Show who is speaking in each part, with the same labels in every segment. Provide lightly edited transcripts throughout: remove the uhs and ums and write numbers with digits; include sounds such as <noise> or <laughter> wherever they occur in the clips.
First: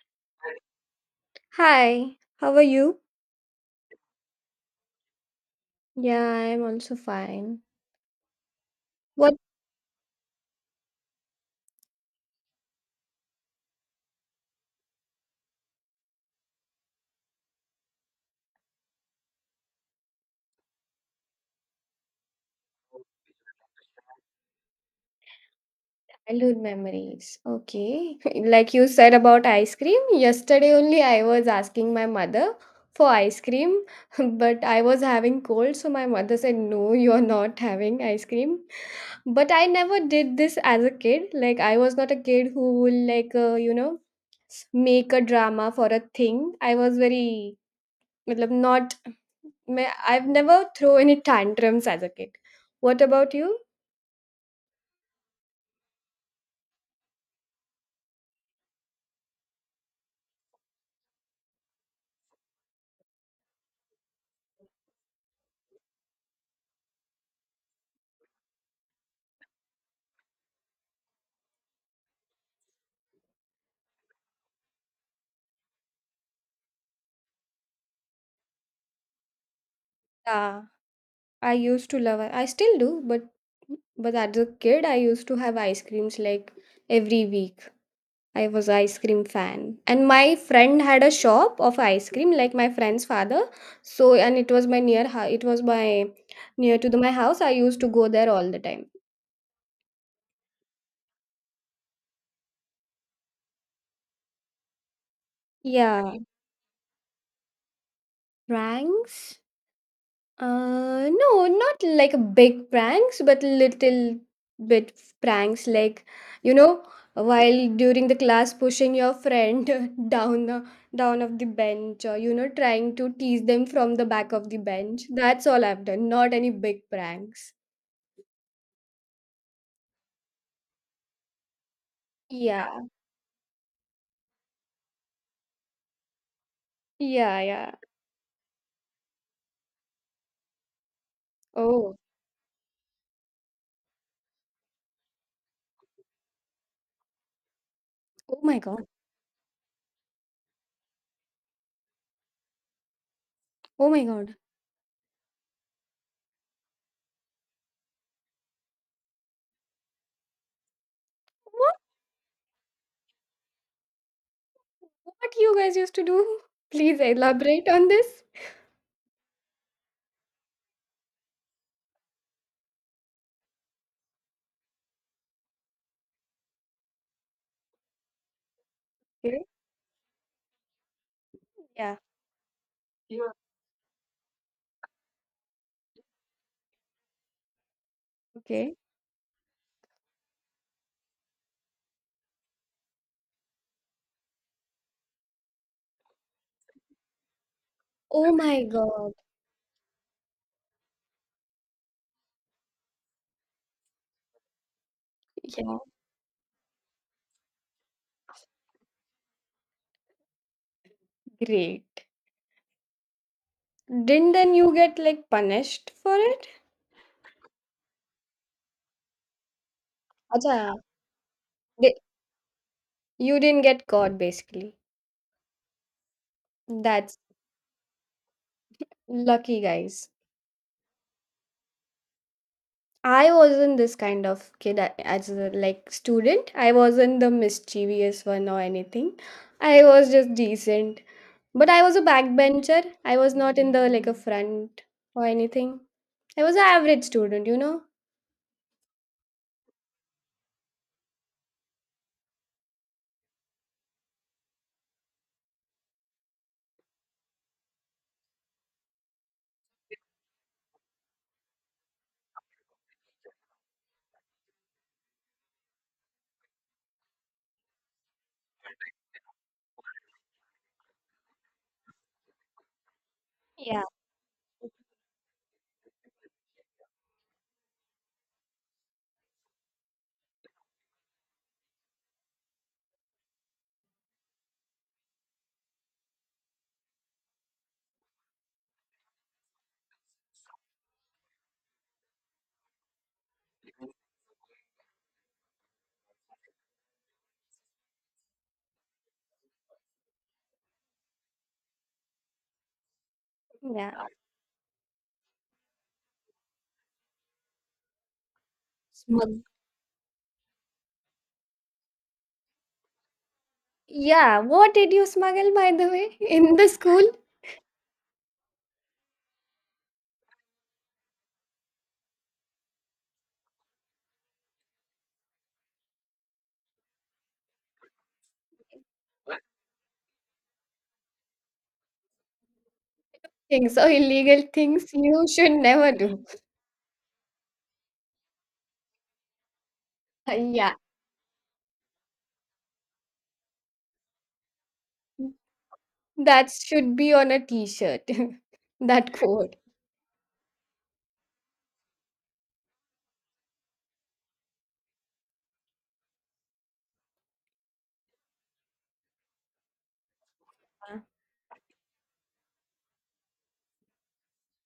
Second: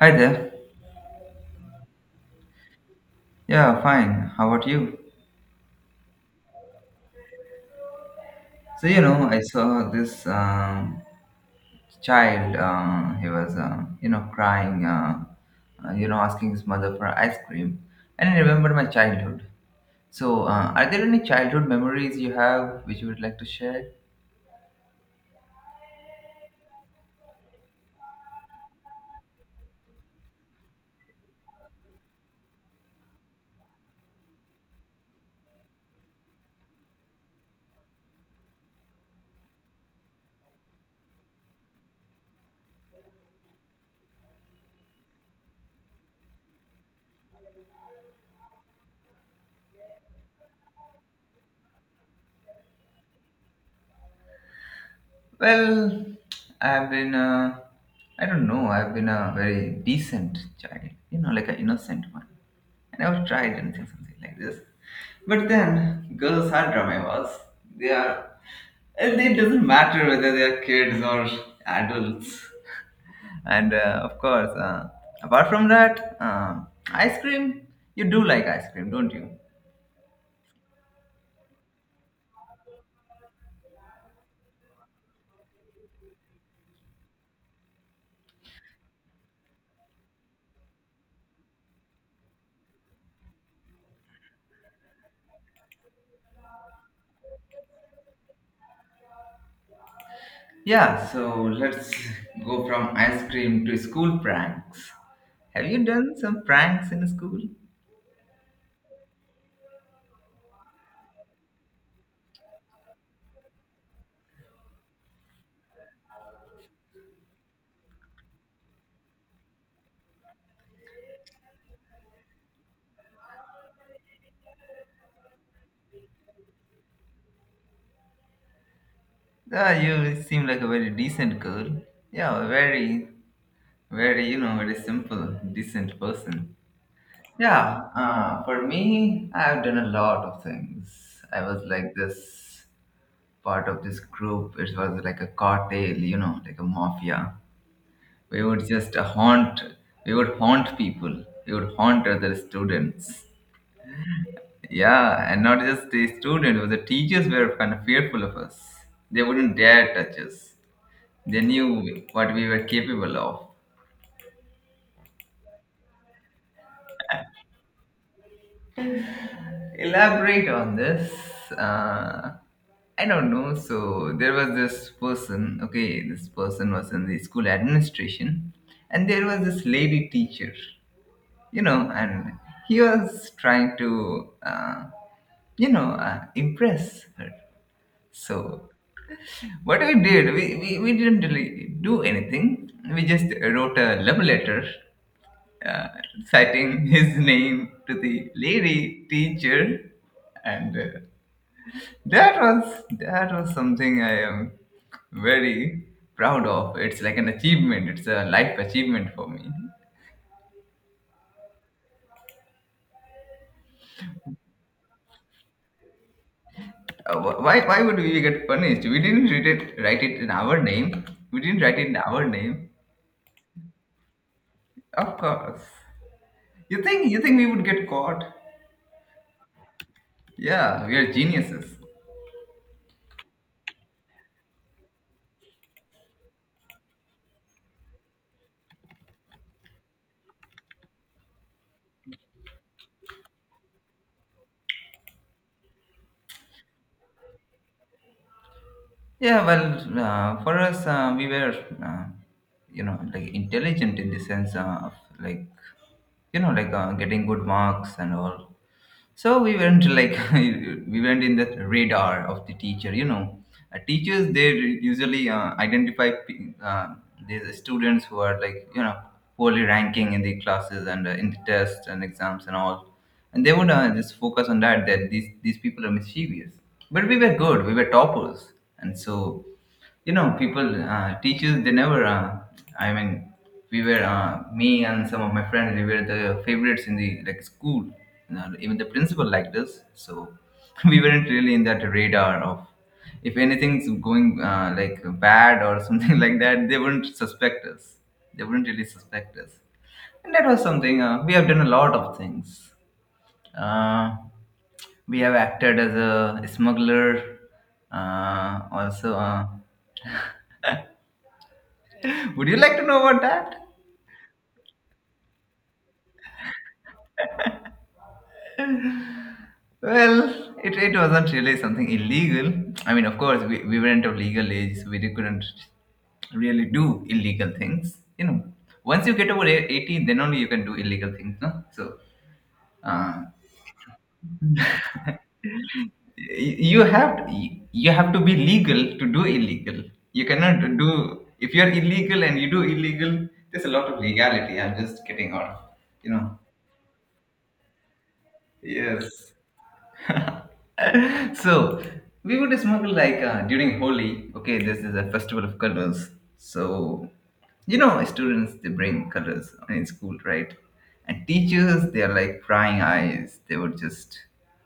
Speaker 1: Hi there.
Speaker 2: Hi, how are you?
Speaker 1: Yeah, fine. How about you?
Speaker 2: Yeah, I'm also fine.
Speaker 1: So, you know,
Speaker 2: What
Speaker 1: I saw this um, child. He was, crying, asking his mother for ice cream. And I remember my childhood. So, are there any childhood memories you have which you would like to share?
Speaker 2: childhood memories? Okay. <laughs> Like you said about ice cream, yesterday only I was asking my mother for ice cream, <laughs> but I was having cold, so my mother said, "No, you're not having ice cream." But I never did this as a kid. Like, I was not a kid who will, like, make a drama for a thing. I was very, matlab, not May I've never thrown any tantrums as a kid. What about you?
Speaker 1: Well, I've been, I don't know, I've been a very decent child, you know, like an innocent one. I never tried anything, something like this. But then, girls are dramas. They are, and it doesn't matter whether they are kids or adults. And of course, apart from that, ice cream, you do like ice cream, don't you?
Speaker 2: Yeah, I used to love. I still do, but as a kid, I used to have ice creams like every week. I was ice cream fan, and my friend had a shop of ice cream, like my friend's father. So, and it was my It was my near to the, my house. I used to go there all the time.
Speaker 1: Yeah, so let's go from ice cream to school pranks. Have you
Speaker 2: Yeah,
Speaker 1: done some pranks in school?
Speaker 2: pranks. No, not like a big pranks, but little bit pranks, like you know, while during the class pushing your friend <laughs> down the down of the bench, or trying to tease them from the back of the bench. That's all I've done. Not any big pranks.
Speaker 1: Ah, you seem like a very decent girl. Yeah,
Speaker 2: Yeah,
Speaker 1: very, very, you know, very simple, decent person.
Speaker 2: yeah, yeah.
Speaker 1: Yeah, for me, I've done a lot of things. I was like
Speaker 2: Oh,
Speaker 1: this part of this group. It was like a cartel, you know, like a mafia.
Speaker 2: oh
Speaker 1: We
Speaker 2: my
Speaker 1: would
Speaker 2: God.
Speaker 1: just haunt, we would haunt people. We would haunt other students.
Speaker 2: Oh my God.
Speaker 1: Yeah, and not just the student, but the teachers were kind of fearful of us. They wouldn't dare touch us. They
Speaker 2: What
Speaker 1: knew what we were capable of.
Speaker 2: what you guys used to do? <laughs> Please elaborate on this.
Speaker 1: Elaborate on this. Uh, I don't know. So there was this person. Okay, this person was in the school administration, and there was
Speaker 2: Okay.
Speaker 1: this lady teacher. You know,
Speaker 2: Yeah.
Speaker 1: and he was
Speaker 2: Yeah.
Speaker 1: trying to, impress her. So
Speaker 2: Okay.
Speaker 1: what we did, we didn't really do anything. We just wrote a love letter uh, citing <laughs> his name to
Speaker 2: Oh
Speaker 1: the
Speaker 2: my
Speaker 1: lady
Speaker 2: God.
Speaker 1: teacher, and that was something I am very
Speaker 2: Yeah.
Speaker 1: proud of. It's like an achievement. It's a life achievement for me.
Speaker 2: Great. Didn't then you get like punished for it?
Speaker 1: Why would we get punished? We didn't write it in our
Speaker 2: Acha.
Speaker 1: name. We didn't write it
Speaker 2: Di-
Speaker 1: in our name.
Speaker 2: You didn't get caught basically.
Speaker 1: Of course. You think
Speaker 2: That's
Speaker 1: you think we would get caught?
Speaker 2: lucky guys.
Speaker 1: Yeah, we are geniuses.
Speaker 2: I wasn't this kind of kid as a like student. I wasn't the mischievous one or anything. I was just decent. But I was a backbencher. I was not in the like a front or anything. I was an average student, you know?
Speaker 1: Yeah, well, for us, we were, uh, like intelligent in the sense of like, getting good marks and all, so we weren't like <laughs> we weren't in the radar of the teacher, you know. Teachers, they usually identify these students who are like, you know, poorly ranking in the classes and in the tests and exams and all, and they would
Speaker 2: Yeah.
Speaker 1: just focus on that, that these people are mischievous, but we were good, we were toppers, and so, you know, people teachers, they never i mean we were, me and some of my friends, we were the favorites in the like school. Now, even the principal liked us, so <laughs> we weren't really in that radar of if anything's going like bad or <laughs> something like that, they wouldn't suspect us, they wouldn't really suspect us. And that was something, we have done a lot of things.
Speaker 2: Yeah.
Speaker 1: uh, we have acted as a smuggler, also
Speaker 2: Smug.
Speaker 1: <laughs> would you like to know about that?
Speaker 2: Yeah, what did you smuggle by the way in the school?
Speaker 1: Well, it wasn't really something illegal. I mean, of course, we weren't of legal age, so we really couldn't really do illegal things. You know, once you get over 18, then only you can do illegal things. No? So, uh,
Speaker 2: Things or illegal things you should never do. <laughs>
Speaker 1: you have to be legal to do illegal. You cannot
Speaker 2: Yeah.
Speaker 1: do if you're illegal and you do illegal. There's a lot of legality. I'm just getting out. You know.
Speaker 2: That should be on a t-shirt, <laughs> that
Speaker 1: Yes.
Speaker 2: quote.
Speaker 1: So we would smoke like during Holi. Okay, this is a festival of colors. So, you know, students, they bring colors in school, right? And teachers, they are like prying eyes. They would just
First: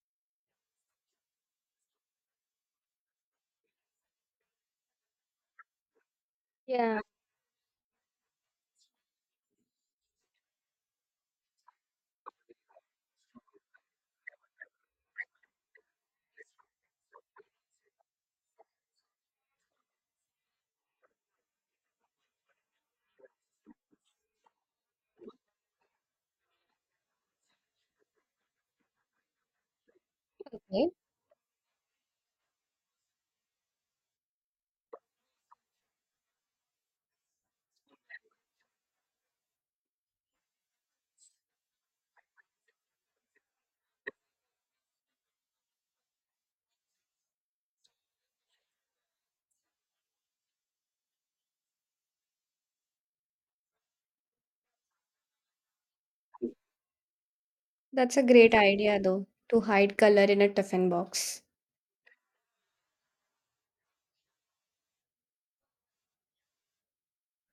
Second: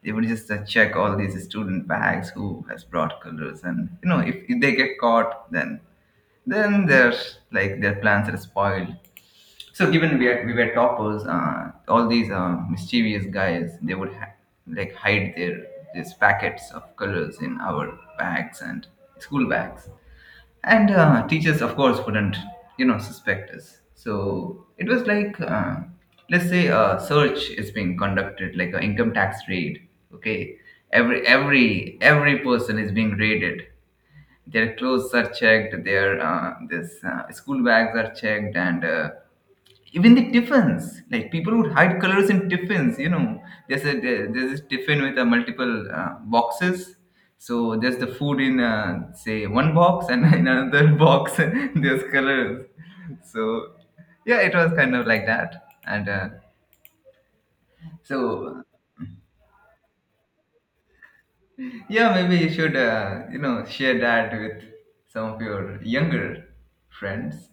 Speaker 1: they would just uh, check all these student bags who has brought colors, and you know if they get caught, then
Speaker 2: Yeah.
Speaker 1: their like their plans are spoiled. So given we were toppers, all these mischievous guys, they would like hide their these packets of colors in our bags and school bags, and teachers, of course, wouldn't, you know, suspect us. So it was like, let's say a search is being conducted, like an income tax raid. Okay,
Speaker 2: Okay,
Speaker 1: every person is being raided, their clothes are checked, their this school bags are checked, and even the tiffins. Like, people would hide colors in tiffins. You know, there's a there's a tiffin with multiple boxes. So there's the food in, say, one box, and <laughs> in another box <laughs> there's colors. So yeah, it was kind of like that, and.
Speaker 2: that's a great
Speaker 1: So
Speaker 2: idea though, to hide color in a tiffin box.
Speaker 1: yeah, maybe you should, you know, share that with some of your younger friends.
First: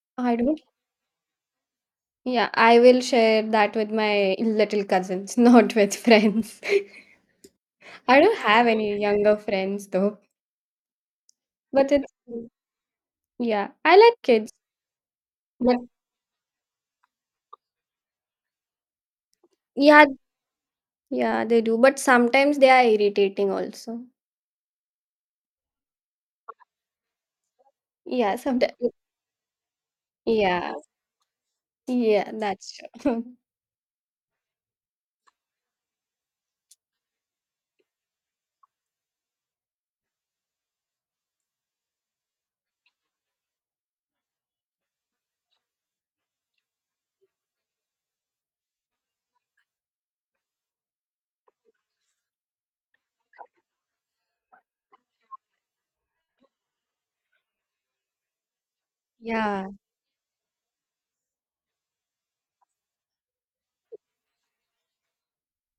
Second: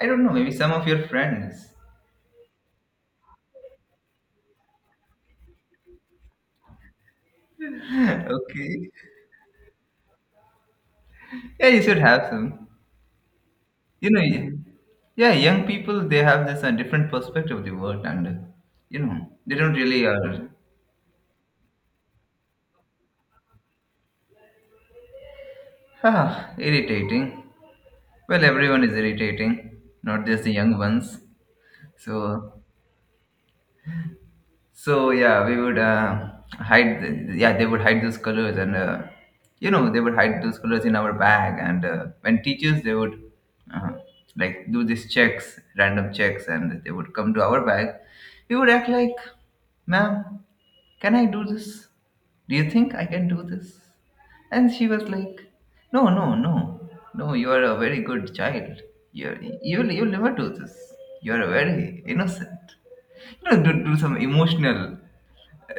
Speaker 1: I don't know,
Speaker 2: I
Speaker 1: maybe
Speaker 2: don't
Speaker 1: some of your friends.
Speaker 2: yeah, I will share that with my little cousins, <laughs> not with friends. <laughs> I
Speaker 1: <laughs>
Speaker 2: don't have
Speaker 1: Okay.
Speaker 2: any younger friends though.
Speaker 1: Yeah, you
Speaker 2: But
Speaker 1: should
Speaker 2: it's
Speaker 1: have some.
Speaker 2: yeah, I
Speaker 1: You
Speaker 2: like
Speaker 1: know,
Speaker 2: kids.
Speaker 1: y- yeah, young
Speaker 2: But
Speaker 1: people, they have this different perspective of the world and, you know, they don't
Speaker 2: yeah,
Speaker 1: really are
Speaker 2: yeah, they do. But sometimes they are irritating also.
Speaker 1: <laughs> ah, irritating.
Speaker 2: Yeah,
Speaker 1: Well,
Speaker 2: sometimes
Speaker 1: everyone is irritating, not just the
Speaker 2: yeah.
Speaker 1: young ones.
Speaker 2: Yeah,
Speaker 1: So,
Speaker 2: that's true. <laughs>
Speaker 1: So yeah, we would yeah, they would hide those colors, and you know, they would hide those colors in our bag. And when teachers, they would uh, like do these checks, random checks, and they would come to our bag. We would act like, "Ma'am, can I do this? Do you think I can do this?" And she was like, "No, no, no, no. You are a very good child. You you
Speaker 2: Yeah,
Speaker 1: you'll you'll never do this. You are very innocent." No, do, do some emotional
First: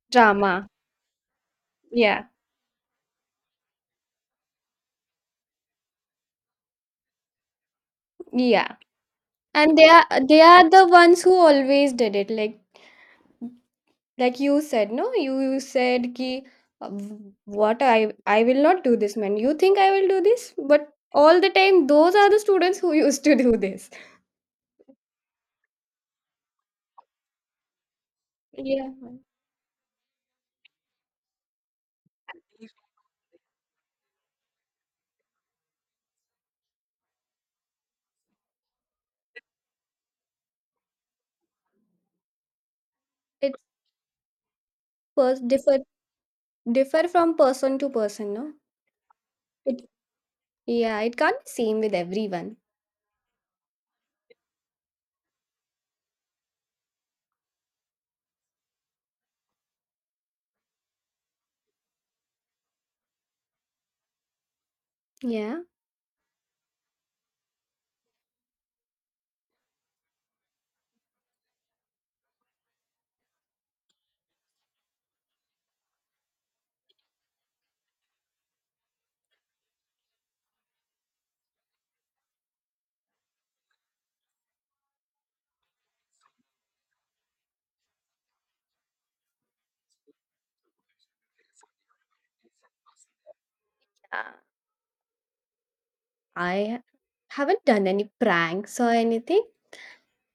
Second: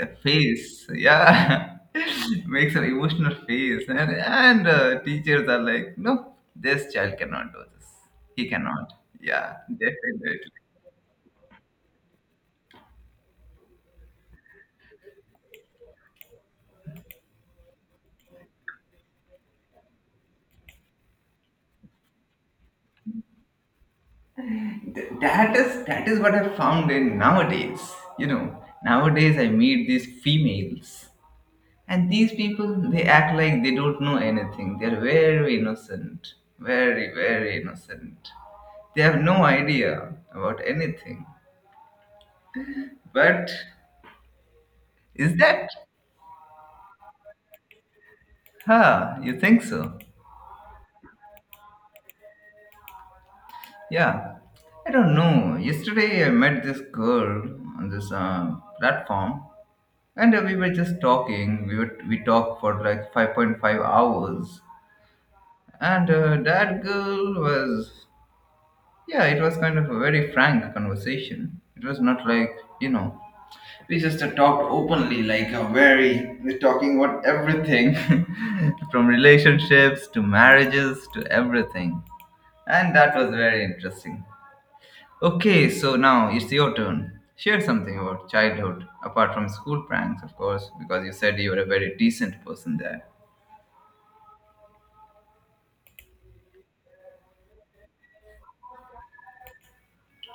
Speaker 2: drama.
Speaker 1: face. Yeah,
Speaker 2: Yeah,
Speaker 1: <laughs> make some emotional face, and teachers are like, no, this child cannot do this. He
Speaker 2: yeah.
Speaker 1: cannot. Yeah,
Speaker 2: And they are
Speaker 1: definitely.
Speaker 2: they are the ones who always did it. Like you said, no, you said ki what I will not do this, man. You think I will do this? But all the time, those are the students who <laughs> used to do this.
Speaker 1: That is what I found in nowadays. You know,
Speaker 2: Yeah,
Speaker 1: nowadays I meet these females, and these people, they act like they don't know anything. They're very innocent, very very innocent. They have no idea about anything, but
Speaker 2: it
Speaker 1: is
Speaker 2: pers-
Speaker 1: that?
Speaker 2: differ differ from person to person, no?
Speaker 1: Huh, you think
Speaker 2: It
Speaker 1: so?
Speaker 2: Yeah, it can't be same with everyone.
Speaker 1: Yeah. I don't know. Yesterday I met this girl on this platform and we were just talking. We were, we talked for like 5.5 hours,
Speaker 2: Yeah,
Speaker 1: and that girl was, yeah, it was kind of a very frank conversation. It was not like, you know, we just talked openly like a very we're talking about everything <laughs> from relationships to marriages to everything. And that was very interesting. Okay, so now it's your turn. Share something about childhood, apart from school pranks, of course, because you said you were a very decent person there.
Speaker 2: uh, I haven't done any pranks or anything.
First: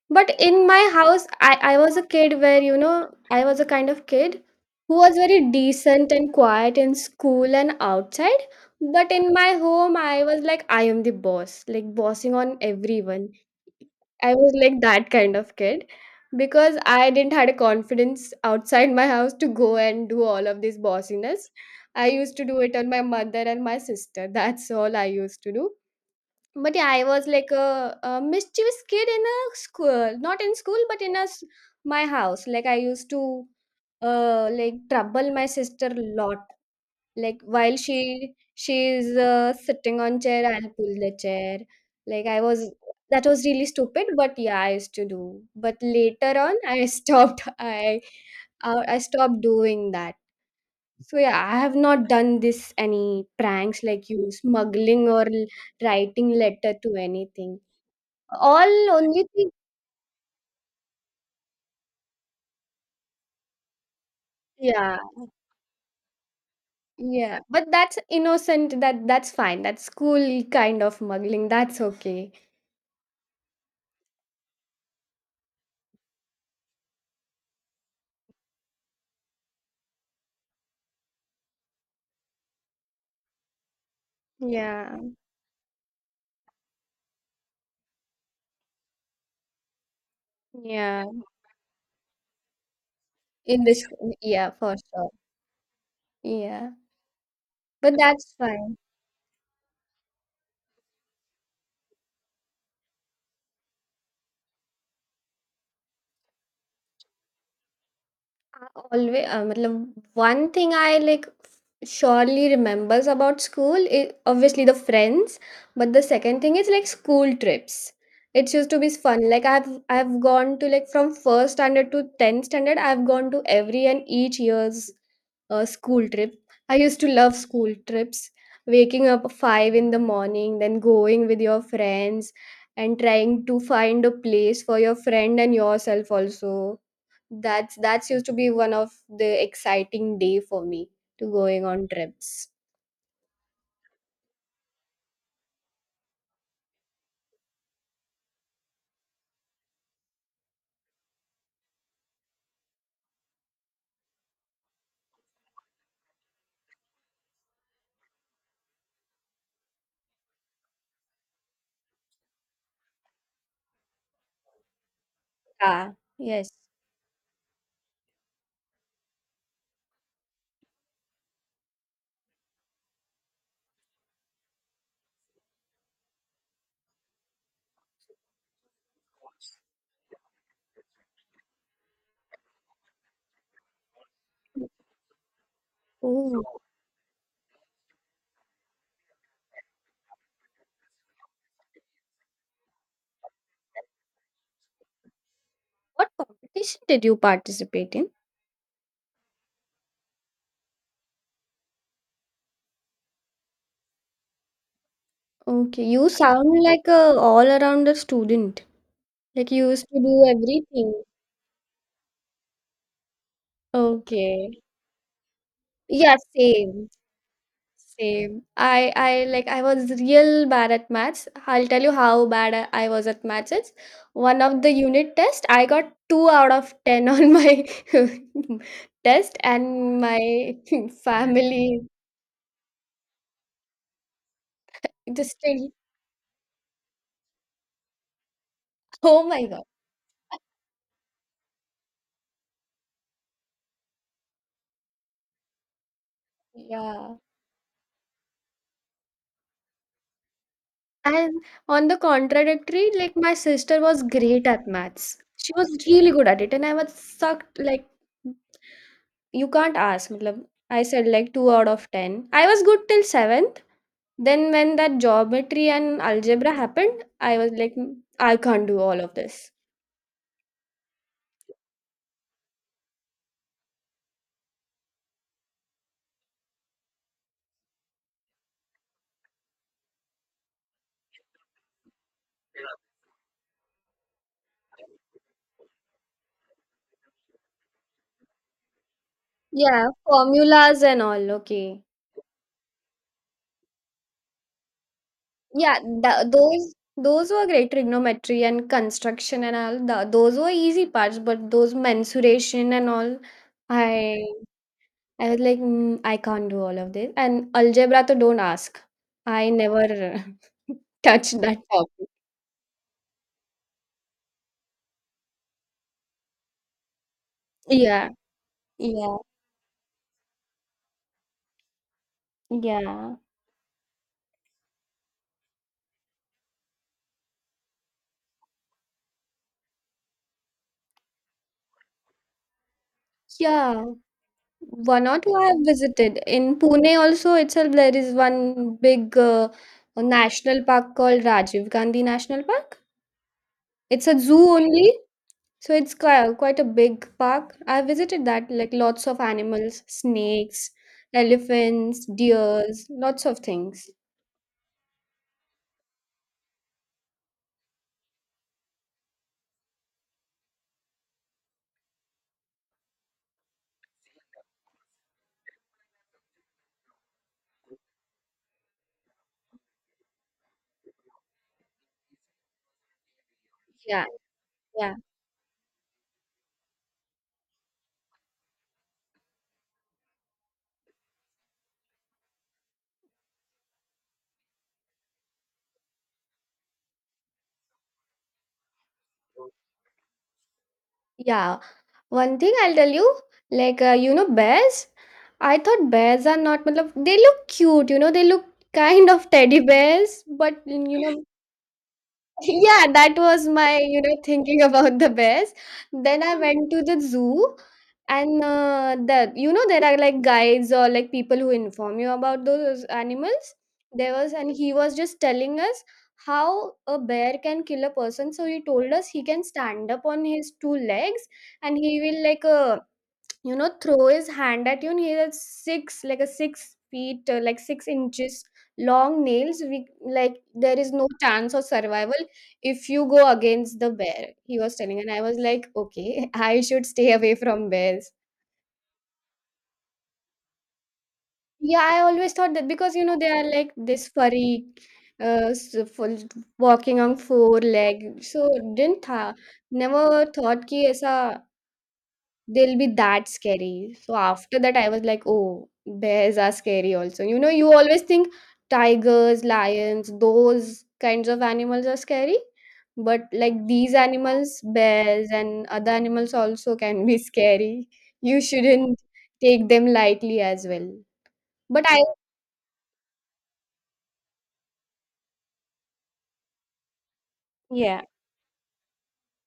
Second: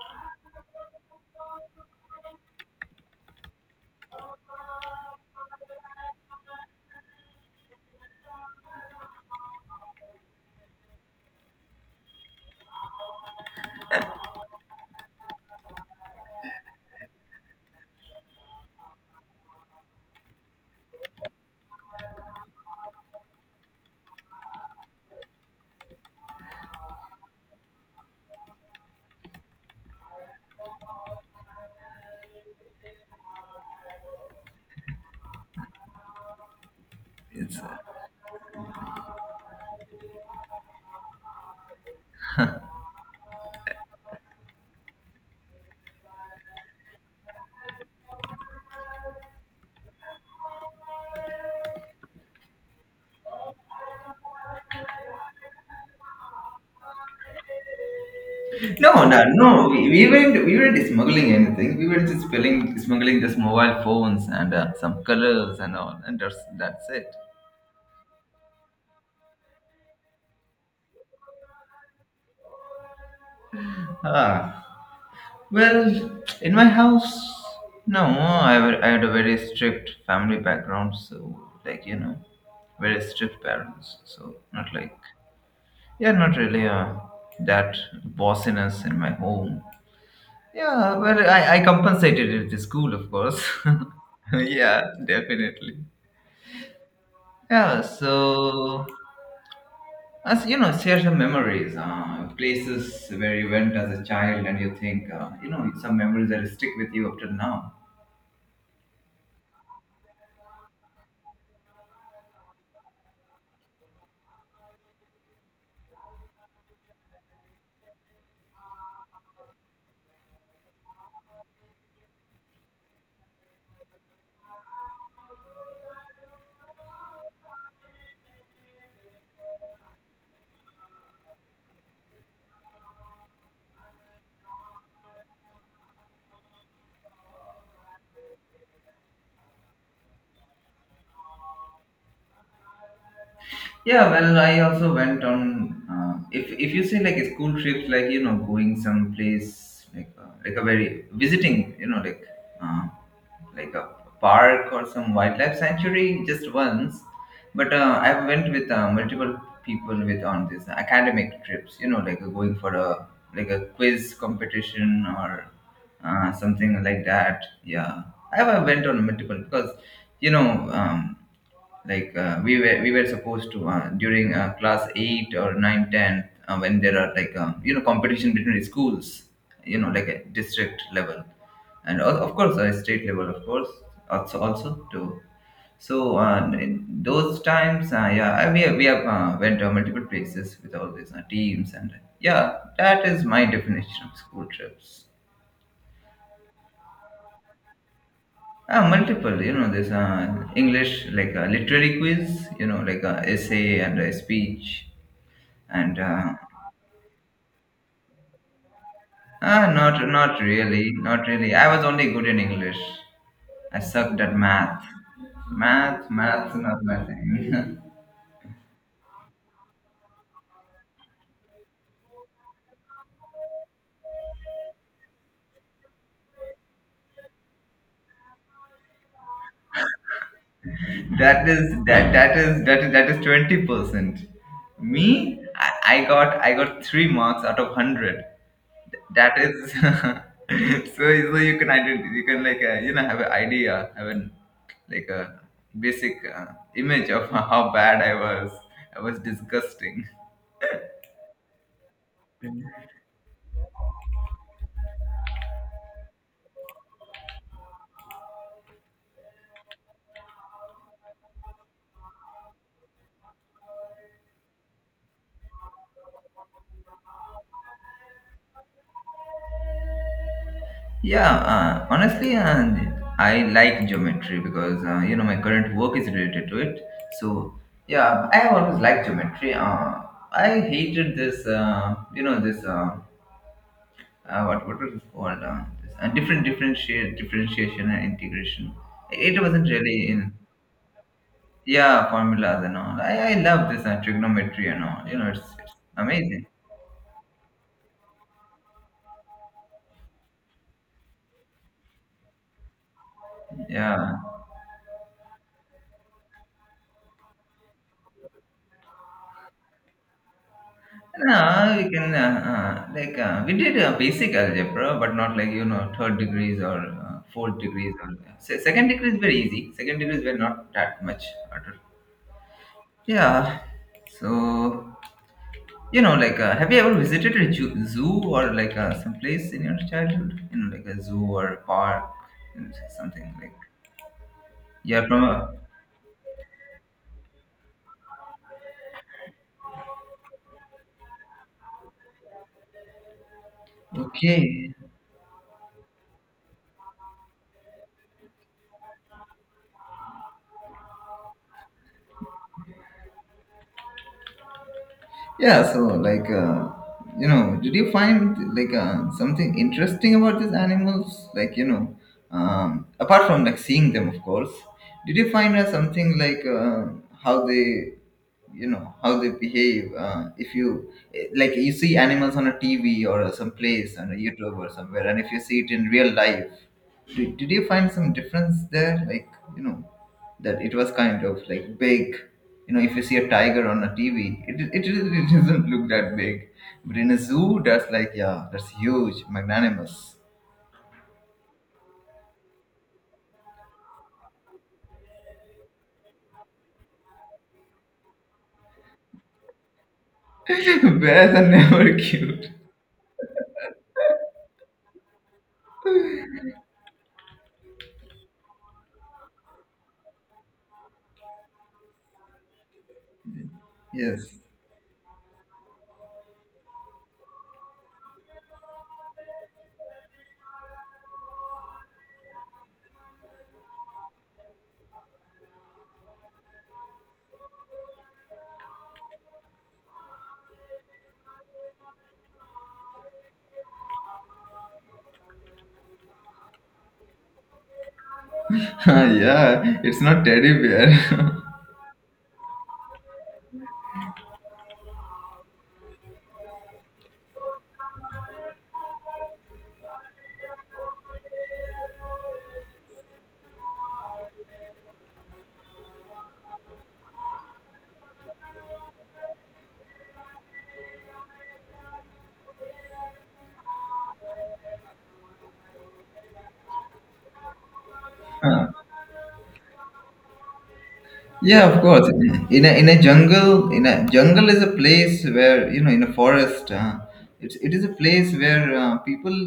Speaker 2: But in my house, I was a kid where, I was a kind of kid who was very decent and quiet in school and outside. But in my home, I was like, I am the boss, like bossing on everyone. I was like that kind of kid because I didn't had a confidence outside my house to go and do all of this bossiness. I used to do it on my mother and my sister. <laughs> That's all I used to do. But yeah, I was like a mischievous kid in a school, not in school, but my house. Like I used to like trouble my sister a lot. Like
Speaker 1: It's,
Speaker 2: while
Speaker 1: uh,
Speaker 2: she's sitting on chair, I'll pull the chair. Like I was that was really stupid, but yeah, I used to do. But later on, I <laughs> stopped. I stopped doing that. So yeah, I have not done this any pranks like you smuggling or writing letter to anything. All
Speaker 1: no, no,
Speaker 2: only thing
Speaker 1: no. We weren't smuggling anything. We were just smuggling just mobile phones and
Speaker 2: yeah.
Speaker 1: some colors and all, and that's it.
Speaker 2: Yeah, but that's innocent. That's fine. That's school kind of muggling. That's okay.
Speaker 1: Ah, well, in my house, no, I had a very strict family background, so like, you know, very strict parents. So not
Speaker 2: Yeah.
Speaker 1: like, yeah, not really that bossiness in my home. Yeah,
Speaker 2: Yeah.
Speaker 1: well, I compensated it with school, of course.
Speaker 2: In this
Speaker 1: <laughs>
Speaker 2: yeah, for
Speaker 1: Yeah,
Speaker 2: sure.
Speaker 1: definitely.
Speaker 2: Yeah.
Speaker 1: Yeah,
Speaker 2: But that's fine.
Speaker 1: so as you know, share some memories, places where you went as a child, and you think, you know, some memories that stick with you up till now.
Speaker 2: Always matlab, one thing I like surely remembers about school is obviously the friends, but the second thing is like school trips. It used to be fun. Like I've gone to like from first standard to 10th standard. I've gone to every and each year's school trip. I used to love school trips. Waking up 5 in the morning, then going with your friends and trying to find a place for your friend and yourself also. That's used to be one of the exciting day for me to going on trips.
Speaker 1: Yeah, well, I also went on. If you say like a school trips, like, you know, going someplace like, like a very visiting, you know, like, uh, like a park or some wildlife sanctuary just once, but I went with multiple people with on these academic trips, you know, like going for a like a quiz competition or
Speaker 2: Ah, yes.
Speaker 1: something like that. Yeah, I went on multiple because, you know, um, like we were supposed to, during class 8 or 9, ten, when there are like you know, competition between the schools, you know, like a district level and of course state level, of course, also also too. So
Speaker 2: Oh,
Speaker 1: in those times, yeah, we have went to multiple places with all these teams, and yeah, that is my definition of school trips.
Speaker 2: what competition did you participate in?
Speaker 1: Ah, multiple, you know, there's english like a literary quiz, you know, like a essay and a speech
Speaker 2: Okay,
Speaker 1: and
Speaker 2: you sound like a all-arounder student. Like you used
Speaker 1: not
Speaker 2: to do
Speaker 1: not really,
Speaker 2: everything.
Speaker 1: not really, I was only good in english. I sucked at
Speaker 2: Okay.
Speaker 1: math. math
Speaker 2: Yeah,
Speaker 1: math not
Speaker 2: same.
Speaker 1: my thing. <laughs>
Speaker 2: Same. I like I was real bad at maths. I'll tell you how bad I was at maths. It's one of the unit test. I got two out of ten on my <laughs> test, and my <laughs> family
Speaker 1: That is that is that is 20%. Me,
Speaker 2: just said,
Speaker 1: I got three marks out of 100.
Speaker 2: "Oh
Speaker 1: That
Speaker 2: my god!"
Speaker 1: is <laughs> so so you can you can like, you know, have an like a basic image
Speaker 2: Yeah.
Speaker 1: of <laughs> how bad I was. I was disgusting.
Speaker 2: And on the contradictory, like my sister was great at maths. She was really good at it, and I was sucked like you can't ask. मतलब, I said like 2 out of 10. I was good till 7th. Then when that geometry and algebra happened, I was like, "Mm, I can't do all of this."
Speaker 1: Yeah, honestly, I like geometry because, you know, my current work is related to it. So yeah, I have always liked geometry. I hated this, this what was it called? This, differentiation and integration. It wasn't
Speaker 2: Yeah,
Speaker 1: really in
Speaker 2: formulas and all. Okay.
Speaker 1: yeah, formulas and all. I love this trigonometry and all. You know, it's
Speaker 2: Yeah,
Speaker 1: amazing.
Speaker 2: those were great trigonometry and construction and all. Those were easy parts, but those mensuration and all,
Speaker 1: Yeah,
Speaker 2: I I was like, mm, I can't do all of this. And algebra, to don't ask. I never <laughs> touched that
Speaker 1: no, we
Speaker 2: topic.
Speaker 1: can we did basic algebra, but not like you know third degrees or fourth degrees
Speaker 2: Yeah.
Speaker 1: or yeah. Second degree
Speaker 2: Yeah.
Speaker 1: is very easy. Second degrees were not that much harder.
Speaker 2: Yeah.
Speaker 1: Yeah, so you know like have you ever visited a zoo or like some place in your childhood? You know, like a zoo or a park, and something like
Speaker 2: Yeah, one
Speaker 1: yeah
Speaker 2: or
Speaker 1: from
Speaker 2: two I
Speaker 1: a
Speaker 2: have visited. In Pune also itself, there is one big national park called Rajiv Gandhi National Park. It's a zoo
Speaker 1: okay.
Speaker 2: only, so it's quite, quite a big park. I visited that, like lots of animals, snakes, elephants, deers, lots of things.
Speaker 1: Yeah, so like you know, did you find like something interesting about these animals? Like you know, apart from like seeing them, of course, did you find something like how they, you know, how they behave? If you like, you see animals on a TV or some place
Speaker 2: Yeah,
Speaker 1: on a YouTube or
Speaker 2: yeah,
Speaker 1: somewhere, and if you see it in real life, did you find some difference there? Like, you know, that it was kind of like big. You know, if you see a tiger on a TV, it really <laughs> doesn't look that big. But in a zoo, that's like, yeah, that's huge, magnanimous.
Speaker 2: yeah. One thing I'll tell you, like you know bears, I thought bears are not matlab, they look cute, they look kind of teddy bears,
Speaker 1: <laughs>
Speaker 2: but.
Speaker 1: Bears are never
Speaker 2: <laughs>
Speaker 1: cute.
Speaker 2: Yeah, that was my thinking about the bears. Then I went to the zoo, and the there are like guides or like people who inform you about those animals. There was
Speaker 1: Yes.
Speaker 2: and he was just telling us how a bear can kill a person. So he told us he can stand up on his two legs, and he will like throw his hand at you, and he has 6 feet, like 6 inches long nails. We like there is no chance of survival if you go against the bear, he was telling, and I was like, okay, <laughs> I should stay away from bears.
Speaker 1: <laughs> Yeah, it's not teddy bear.
Speaker 2: Yeah, I always thought that because you know they are like this furry full, walking on four leg. So didn't tha never thought ki aisa they'll be that scary. So after that, I was like, oh, bears are scary also. You know, you always think tigers, lions, those kinds of animals are scary. But like these animals, bears and other animals also can be <laughs> scary. You
Speaker 1: <laughs>
Speaker 2: shouldn't take them lightly as well.
Speaker 1: Yeah, of
Speaker 2: But I,
Speaker 1: course. In a jungle, in a jungle is a place where you know in a forest. It is a
Speaker 2: Yeah,
Speaker 1: place where people,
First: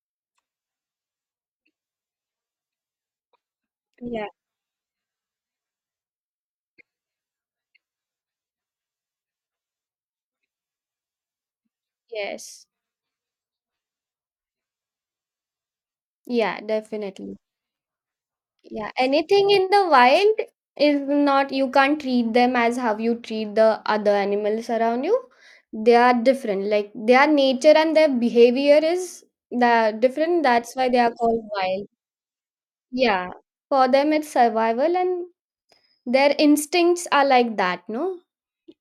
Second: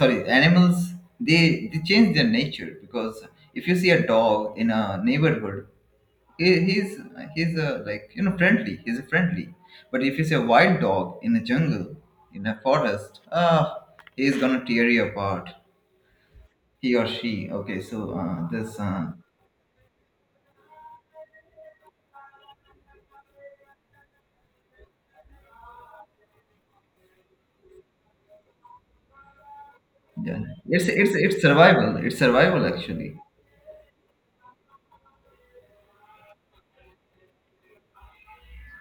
Speaker 1: sorry, animals they change their nature because if you see a
Speaker 2: yeah.
Speaker 1: dog in a neighborhood, he's he's a, like you know friendly. He's a friendly. But if you see a wild dog in a jungle, in a
Speaker 2: Yes,
Speaker 1: forest, ah, he's gonna tear you apart.
Speaker 2: yeah,
Speaker 1: He or
Speaker 2: definitely.
Speaker 1: she. Okay, so this
Speaker 2: Yeah, anything in the wild is not, you can't treat them as how you treat the other animals around you. They are different. Like their nature and their behavior is the
Speaker 1: yeah.
Speaker 2: different. That's
Speaker 1: It's
Speaker 2: why they are
Speaker 1: it's
Speaker 2: called
Speaker 1: it's
Speaker 2: wild.
Speaker 1: survival. It's survival actually.
Speaker 2: Yeah. For them it's survival, and their instincts are like that, no?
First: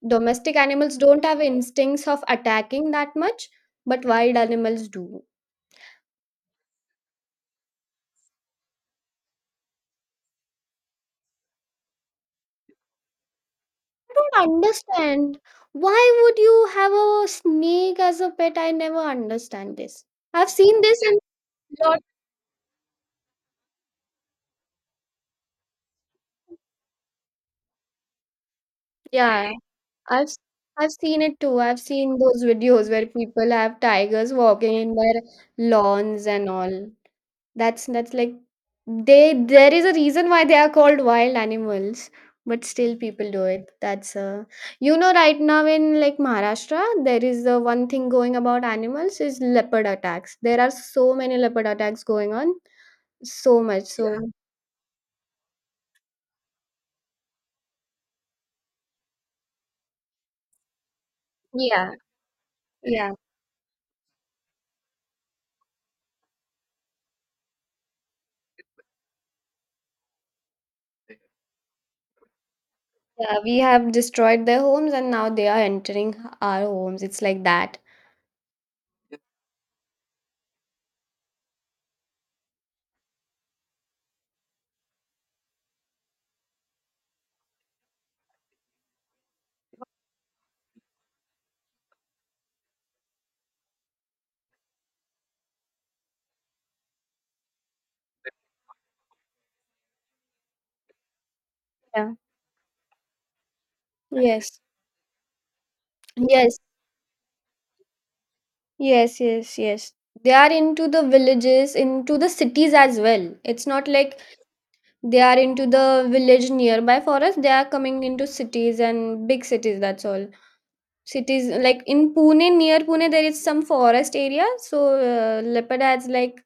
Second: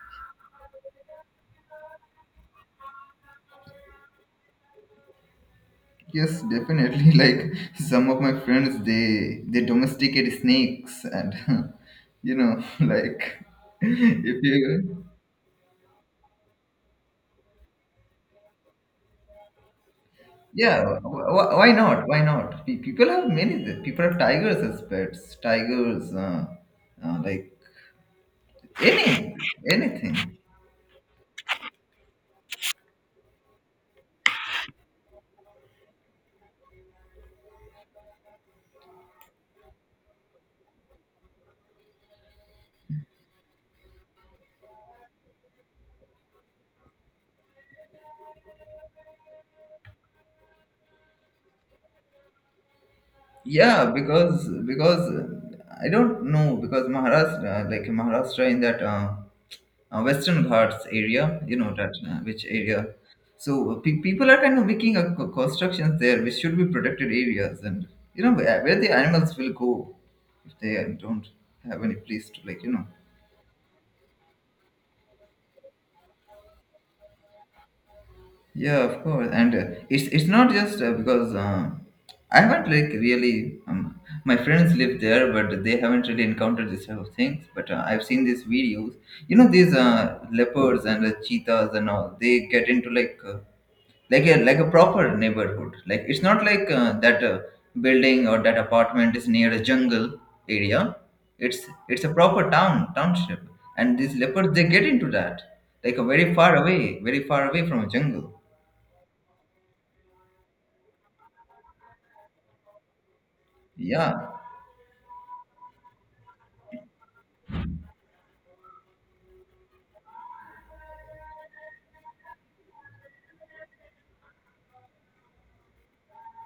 Speaker 2: Domestic animals don't have instincts of attacking that much, but wild animals do.
Speaker 1: Yes, definitely. <laughs> Like some of my friends, they domesticate snakes, and <laughs> you know, <laughs> like if
Speaker 2: Don't
Speaker 1: you,
Speaker 2: understand. Why would you have a snake as a pet? I never understand this. I've seen
Speaker 1: yeah,
Speaker 2: this in
Speaker 1: why
Speaker 2: lot.
Speaker 1: not? Why not? People have many. People have tigers as pets. Tigers, like any
Speaker 2: Yeah,
Speaker 1: anything.
Speaker 2: I've s- I've seen it too. I've seen those videos where people have tigers walking in their lawns and all. That's like they there is a reason why they are called wild animals, but still people do it. That's right now in like Maharashtra there is the one thing going about animals is leopard attacks. There are so many leopard attacks going on. So much.
Speaker 1: Yeah,
Speaker 2: So
Speaker 1: because I don't know because Maharashtra, like Maharashtra in that. Western Ghats area, you know
Speaker 2: yeah,
Speaker 1: that which area.
Speaker 2: yeah.
Speaker 1: So people are kind of making a constructions there, which should be protected areas, and you know where the animals will go if they don't have any place to like you know.
Speaker 2: Yeah, we have destroyed their homes, and now they are entering our homes. It's like that.
Speaker 1: Yeah, of course, and it's not just because I haven't like really my friends live there, but they haven't really encountered this type of things. But I've seen these videos. You know, these leopards and cheetahs and all. They get into like like a proper neighborhood. Like it's not like that building or that apartment is near a jungle area. It's
Speaker 2: Yeah.
Speaker 1: it's a
Speaker 2: Right?
Speaker 1: proper town township, and these leopards
Speaker 2: Yes.
Speaker 1: they get into that like a
Speaker 2: Yes.
Speaker 1: very far away from a jungle.
Speaker 2: Yes. Yes. Yes. They are into the villages, into the cities as well. It's not
Speaker 1: Yeah,
Speaker 2: like they are into the village nearby for us. They are coming into cities and big cities. That's all. Cities like in Pune, near Pune, there is some forest area. So leopard has like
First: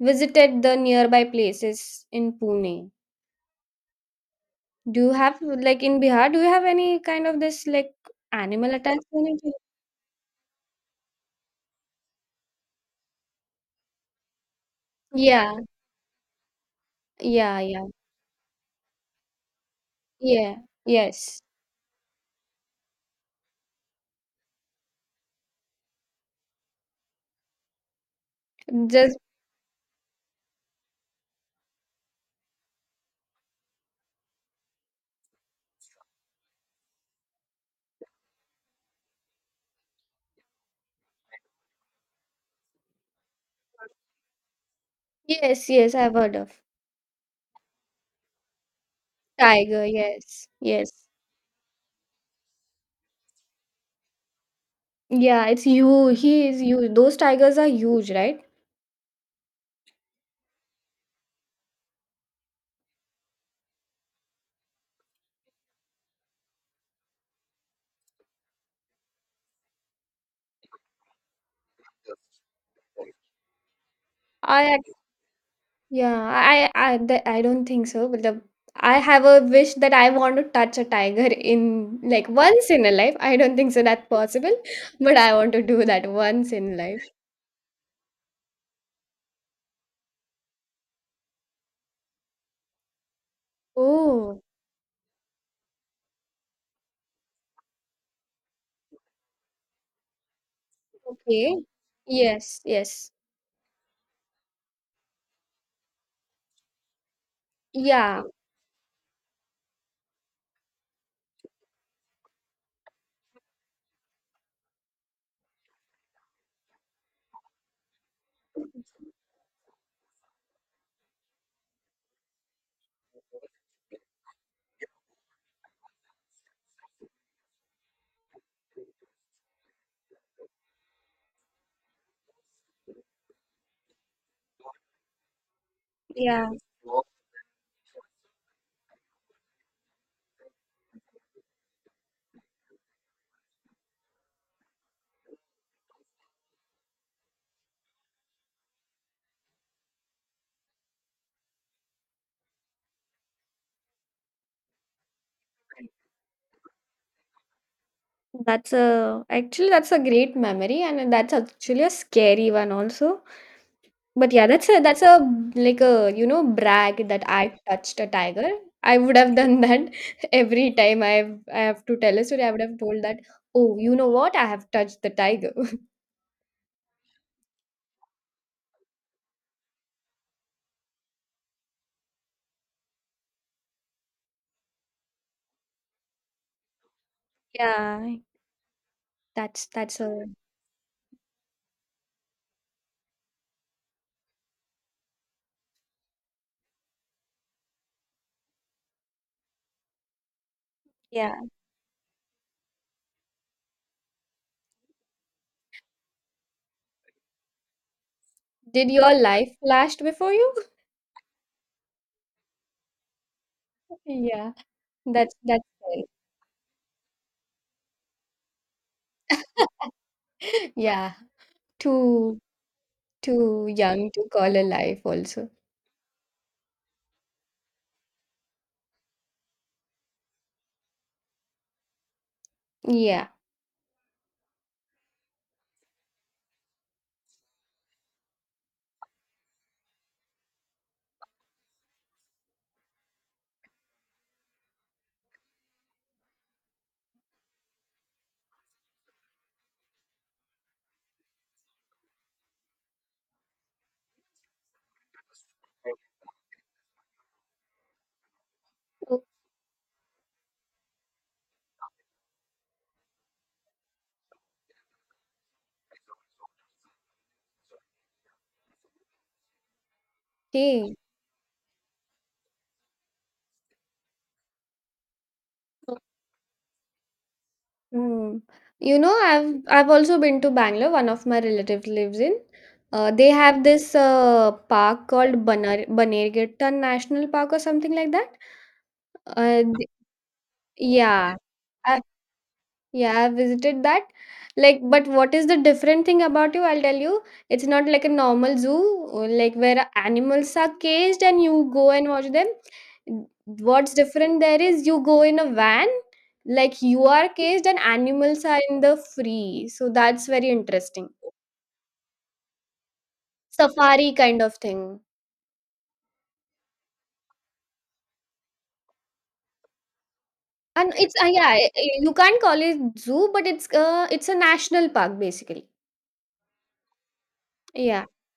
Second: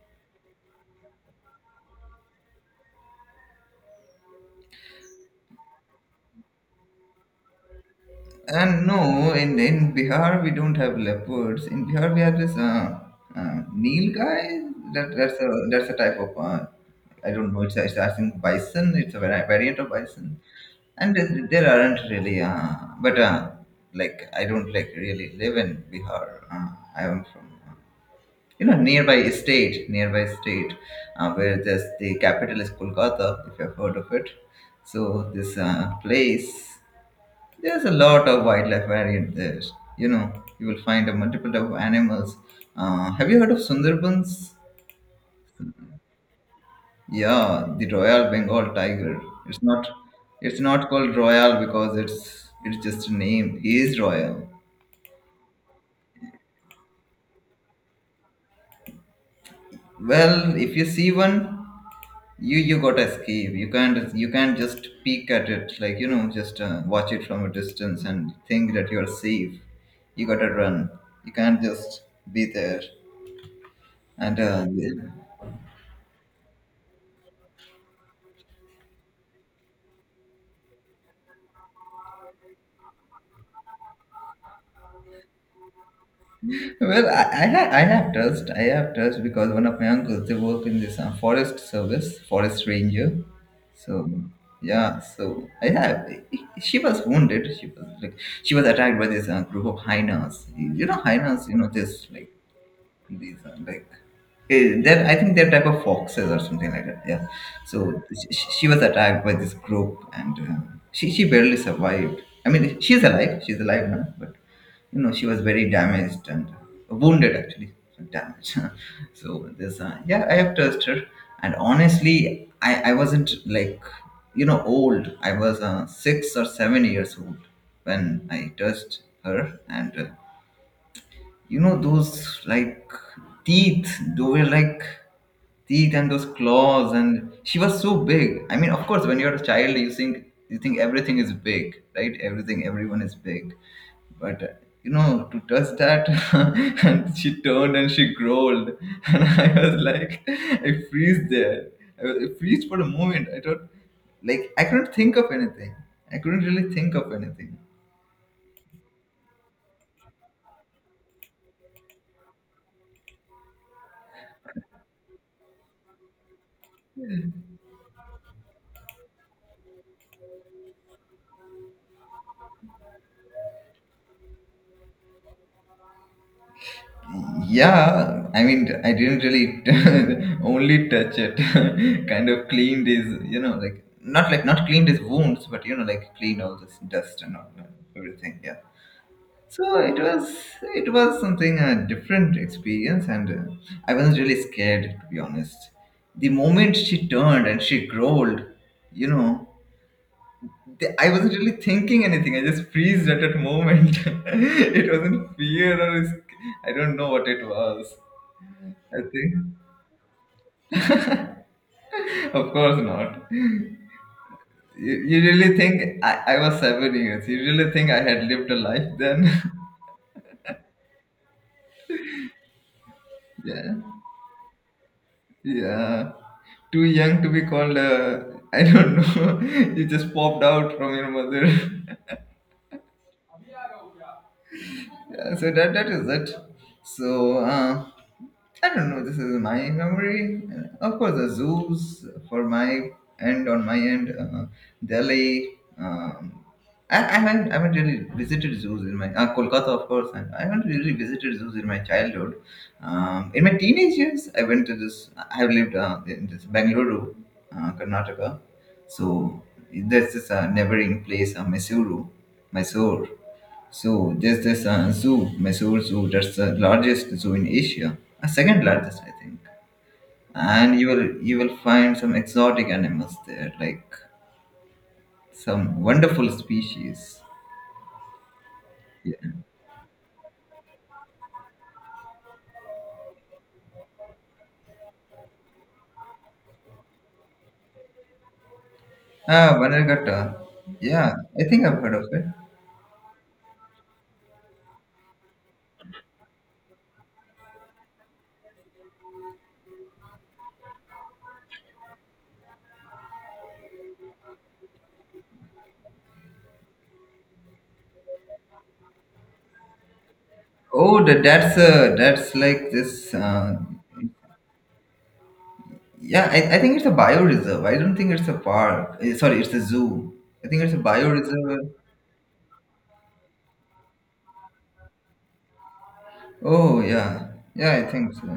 Speaker 2: visited the nearby places in Pune. Do you have like in Bihar? Do you have any kind of this like animal
Speaker 1: and
Speaker 2: attacks? On
Speaker 1: no,
Speaker 2: it?
Speaker 1: in Bihar we don't have leopards. In Bihar we have this Nil guy. That that's a
Speaker 2: Yeah.
Speaker 1: that's a type of I don't
Speaker 2: Yeah.
Speaker 1: know. It's,
Speaker 2: Yeah.
Speaker 1: it's I think bison. It's a variant of bison,
Speaker 2: Yeah.
Speaker 1: and
Speaker 2: Yes.
Speaker 1: there aren't really. But like I don't like really live in Bihar. I am from you know
Speaker 2: Just
Speaker 1: nearby state, where there's the capital is Kolkata. If you've heard of it, so this place. There's a lot of wildlife variant there. You know, you will find a multiple type of animals. Have you heard of Sundarbans?
Speaker 2: Yes, yes, I've heard of
Speaker 1: Yeah, the Royal Bengal tiger. It's
Speaker 2: tiger.
Speaker 1: not.
Speaker 2: Yes,
Speaker 1: It's not
Speaker 2: yes,
Speaker 1: called royal because it's just a name. He is royal.
Speaker 2: yeah. It's huge. He is huge. Those tigers are huge, right?
Speaker 1: Well, if you see one, you gotta escape. You can't just peek at it like you know just watch it from a distance and think that you are safe. You gotta run. You can't just be there. And
Speaker 2: I
Speaker 1: yeah.
Speaker 2: ac- yeah. I don't think so. But the I have a wish that I want to touch a tiger in like once in a life. I don't think so that's possible, but I want to do that once in life.
Speaker 1: Well, I have trust. I have trust because one of my uncles, they work in this forest service, forest ranger. So,
Speaker 2: Oh,
Speaker 1: yeah, so I have. She was wounded. She was like, she was attacked by this group of hyenas. You know, hyenas, you
Speaker 2: okay.
Speaker 1: know, this like
Speaker 2: Yes, yes.
Speaker 1: these are like they're, I think they're type of foxes or something like that. Yeah. So
Speaker 2: Yeah,
Speaker 1: she was attacked by this group, and she barely survived. I mean, she's alive. She's alive now, but you know she was very damaged and wounded actually, damaged. <laughs> So this, yeah, I have trust her, and honestly, I wasn't like you know old. I was 6 or 7 years old when I touched her, and you know those like teeth they were like teeth and those
Speaker 2: yeah.
Speaker 1: claws, and she was so big. I mean, of course, when you're a child, you think everything is big, right? Everything, everyone is big. But you know, to touch that, <laughs> and she turned and she growled. <laughs> And I was like, I freeze there. I freeze for a moment. I thought, like, I couldn't think of anything. I couldn't really think of anything.
Speaker 2: That's a actually that's a great memory, and that's actually a scary one also. But yeah, that's a like a brag that I touched a tiger. I would have done that <laughs> every time I have to tell a story. I would have told that, oh, you know what? I have touched the tiger. <laughs>
Speaker 1: Yeah, I mean, I didn't really <laughs> only touch it, <laughs> kind of cleaned his, you know, like not cleaned his wounds, but you know, like cleaned all this dust and all and
Speaker 2: Yeah,
Speaker 1: everything. Yeah.
Speaker 2: That's
Speaker 1: So
Speaker 2: that's a.
Speaker 1: it was something a different experience, and I wasn't really scared to be honest. The moment she turned and she growled, you know, the, I
Speaker 2: Yeah.
Speaker 1: wasn't really thinking anything. I just freezed at that moment. <laughs> It wasn't fear or I don't know what it was.
Speaker 2: Did
Speaker 1: I
Speaker 2: your
Speaker 1: think,
Speaker 2: life flashed before you?
Speaker 1: of course not.
Speaker 2: <laughs> Yeah,
Speaker 1: You
Speaker 2: that's
Speaker 1: really
Speaker 2: that's
Speaker 1: think
Speaker 2: it.
Speaker 1: I was 7 years? You really think I had lived a life then?
Speaker 2: <laughs> Yeah, too
Speaker 1: <laughs>
Speaker 2: too
Speaker 1: Yeah,
Speaker 2: young to call a life also.
Speaker 1: yeah. Too young to be called. I don't know. <laughs> You just popped out from your mother. <laughs>
Speaker 2: Yeah.
Speaker 1: Yeah, so that that is it. So I don't know. This is my memory. Of course, the zoos for my end on my end, Delhi. I haven't really visited zoos in my Kolkata, of course, and I haven't really visited zoos in my childhood. In my teenage years, I went to this. I have lived in this Bangalore, Karnataka. So there's this neighboring place, Mysuru, Mysore. So, just this zoo, Mysore Zoo, that's the largest zoo in Asia, second largest, I think. And you
Speaker 2: Okay.
Speaker 1: will you will find some exotic animals there, like some wonderful species.
Speaker 2: Mm. You know,
Speaker 1: Yeah.
Speaker 2: I've also been to Bangalore. One of my relatives lives in. They have this park called Banar Banerghatta National Park or something like that.
Speaker 1: Ah,
Speaker 2: Uh, th-
Speaker 1: Vanagatta. Yeah,
Speaker 2: yeah,
Speaker 1: I think I've heard of it.
Speaker 2: yeah, I visited that. Like, but what is the different thing about you? I'll tell you. It's not like a normal zoo, like where animals are caged and you go and watch them. What's different there is you go in a van, like you are caged and animals are in the free. So that's very
Speaker 1: Oh,
Speaker 2: interesting.
Speaker 1: that's like this.
Speaker 2: Safari kind of thing.
Speaker 1: Yeah, I think it's a bioreserve. I don't think it's a park. Eh, sorry, it's a zoo. I think it's a
Speaker 2: And it's yeah,
Speaker 1: bioreserve.
Speaker 2: you can't call it zoo, but it's a national park basically.
Speaker 1: Oh yeah, yeah, I
Speaker 2: Yeah,
Speaker 1: think so.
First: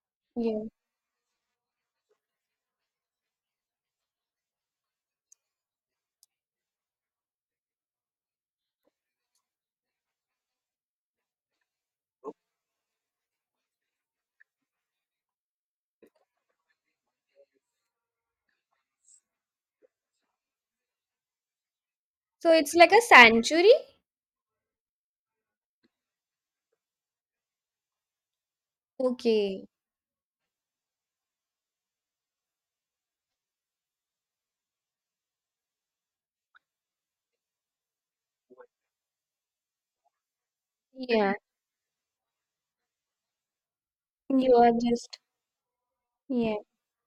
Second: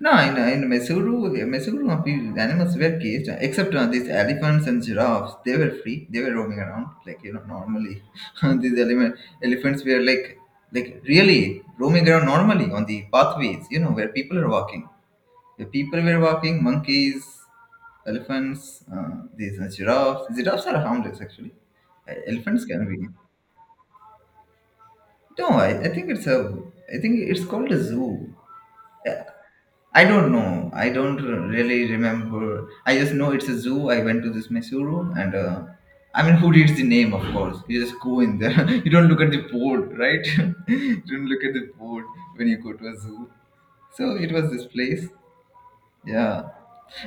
Speaker 1: No, in
Speaker 2: yeah.
Speaker 1: in Mysuru, Mysuru people, animals were caged except these elephants and giraffes. They were free. They were roaming around like you know normally. <laughs> These elephants were like really roaming around normally on the pathways. You know where people are walking. The people were walking. Monkeys, elephants, these giraffes. Giraffes are harmless actually.
Speaker 2: So
Speaker 1: Elephants
Speaker 2: it's
Speaker 1: can
Speaker 2: like a
Speaker 1: be.
Speaker 2: sanctuary.
Speaker 1: No, I think it's a. I think it's called a zoo. Uh,
Speaker 2: Okay.
Speaker 1: I don't know. I don't really remember. I just know it's a zoo. I went to this Mysuru, and I mean, who reads the name? Of course, you just go in there. <laughs> You don't look at the board, right? <laughs> You don't
Speaker 2: Yeah.
Speaker 1: look at the board when you go to a zoo. So it was
Speaker 2: You
Speaker 1: this
Speaker 2: are
Speaker 1: place.
Speaker 2: just,
Speaker 1: Yeah.
Speaker 2: yeah.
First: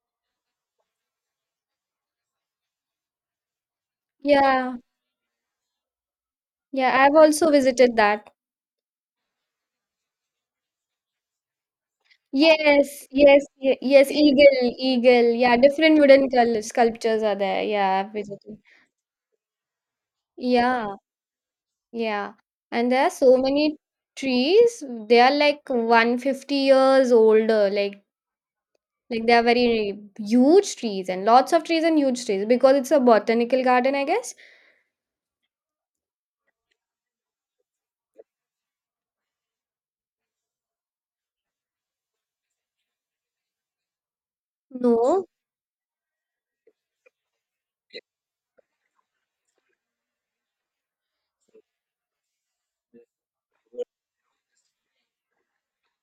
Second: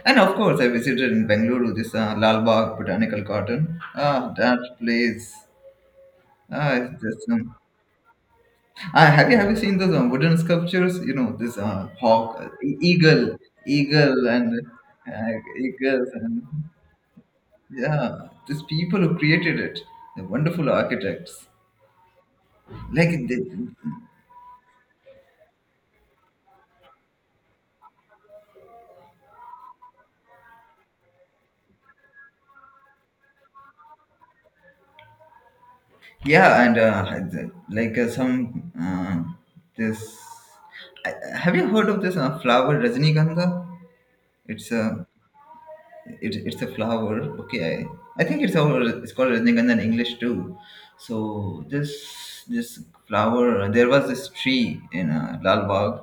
Speaker 1: And of course, I visited in Bengaluru this Lal Bagh Botanical Garden. Ah, that
Speaker 2: Yeah,
Speaker 1: place. Ah,
Speaker 2: yeah,
Speaker 1: it's
Speaker 2: I've
Speaker 1: just
Speaker 2: also
Speaker 1: some.
Speaker 2: visited that.
Speaker 1: Have you seen those wooden sculptures? You know, this hawk,
Speaker 2: Yes,
Speaker 1: eagle,
Speaker 2: yes, yes,
Speaker 1: eagle, and
Speaker 2: eagle, eagle.
Speaker 1: uh,
Speaker 2: Yeah, different
Speaker 1: eagles,
Speaker 2: wooden
Speaker 1: and
Speaker 2: sculptures are there. Yeah, I've
Speaker 1: yeah,
Speaker 2: visited.
Speaker 1: these people who created it, the wonderful
Speaker 2: Yeah,
Speaker 1: architects.
Speaker 2: yeah. And there are
Speaker 1: Like,
Speaker 2: so
Speaker 1: they,
Speaker 2: many trees. They are like 150 years older. Like, they are very huge trees and lots of trees and huge trees because it's a botanical garden, I guess.
Speaker 1: yeah, and the- like some this. I, have you heard of this flower Rajnikantha? It's a
Speaker 2: No,
Speaker 1: it, it's a flower. Okay, I think it's our it's called Rajnikandha in English too. So this this flower, there was this tree in Lal Bagh,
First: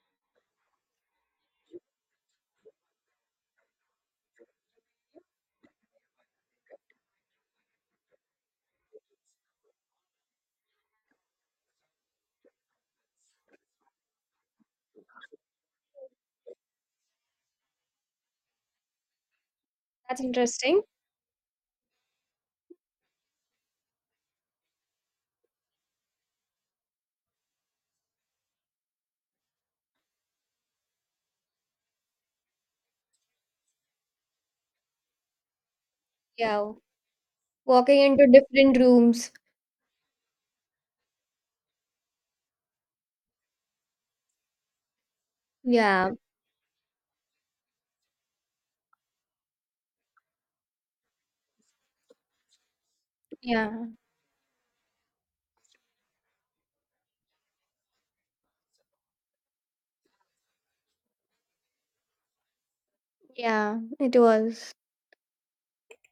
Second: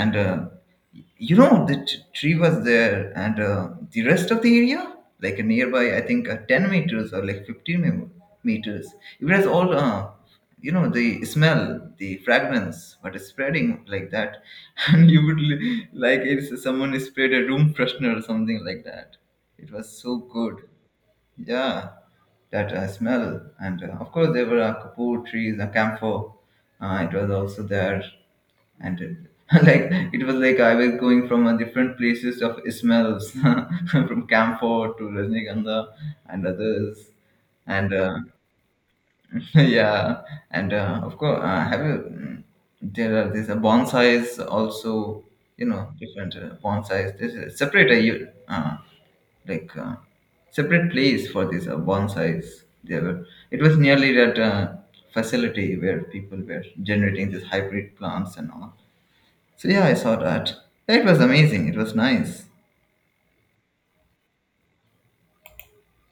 Speaker 1: and you know the tree was there, and the rest of the area, like nearby, I think 10 meters or like 15 meters, it was all you know the smell, the fragrance what is spreading like that. <laughs> And you would like, if someone sprayed a room freshener or something like that, it was so
Speaker 2: that's
Speaker 1: good.
Speaker 2: interesting.
Speaker 1: Yeah, that smell. And of course, there were kapur trees, a camphor. It was also there. And <laughs> like, it was like I was going from different places of smells <laughs> from camphor to Rajnikandha and
Speaker 2: Yeah,
Speaker 1: others. And
Speaker 2: walking into different rooms.
Speaker 1: <laughs> yeah. And of course have you there are these bonsais also, you know,
Speaker 2: Yeah,
Speaker 1: different bonsais. This is separate, you like separate place for these bonsais. There were it was
Speaker 2: yeah.
Speaker 1: nearly that facility where people were generating these hybrid plants and all. So yeah, I saw that. It was amazing. It was nice.
Speaker 2: Yeah, it was.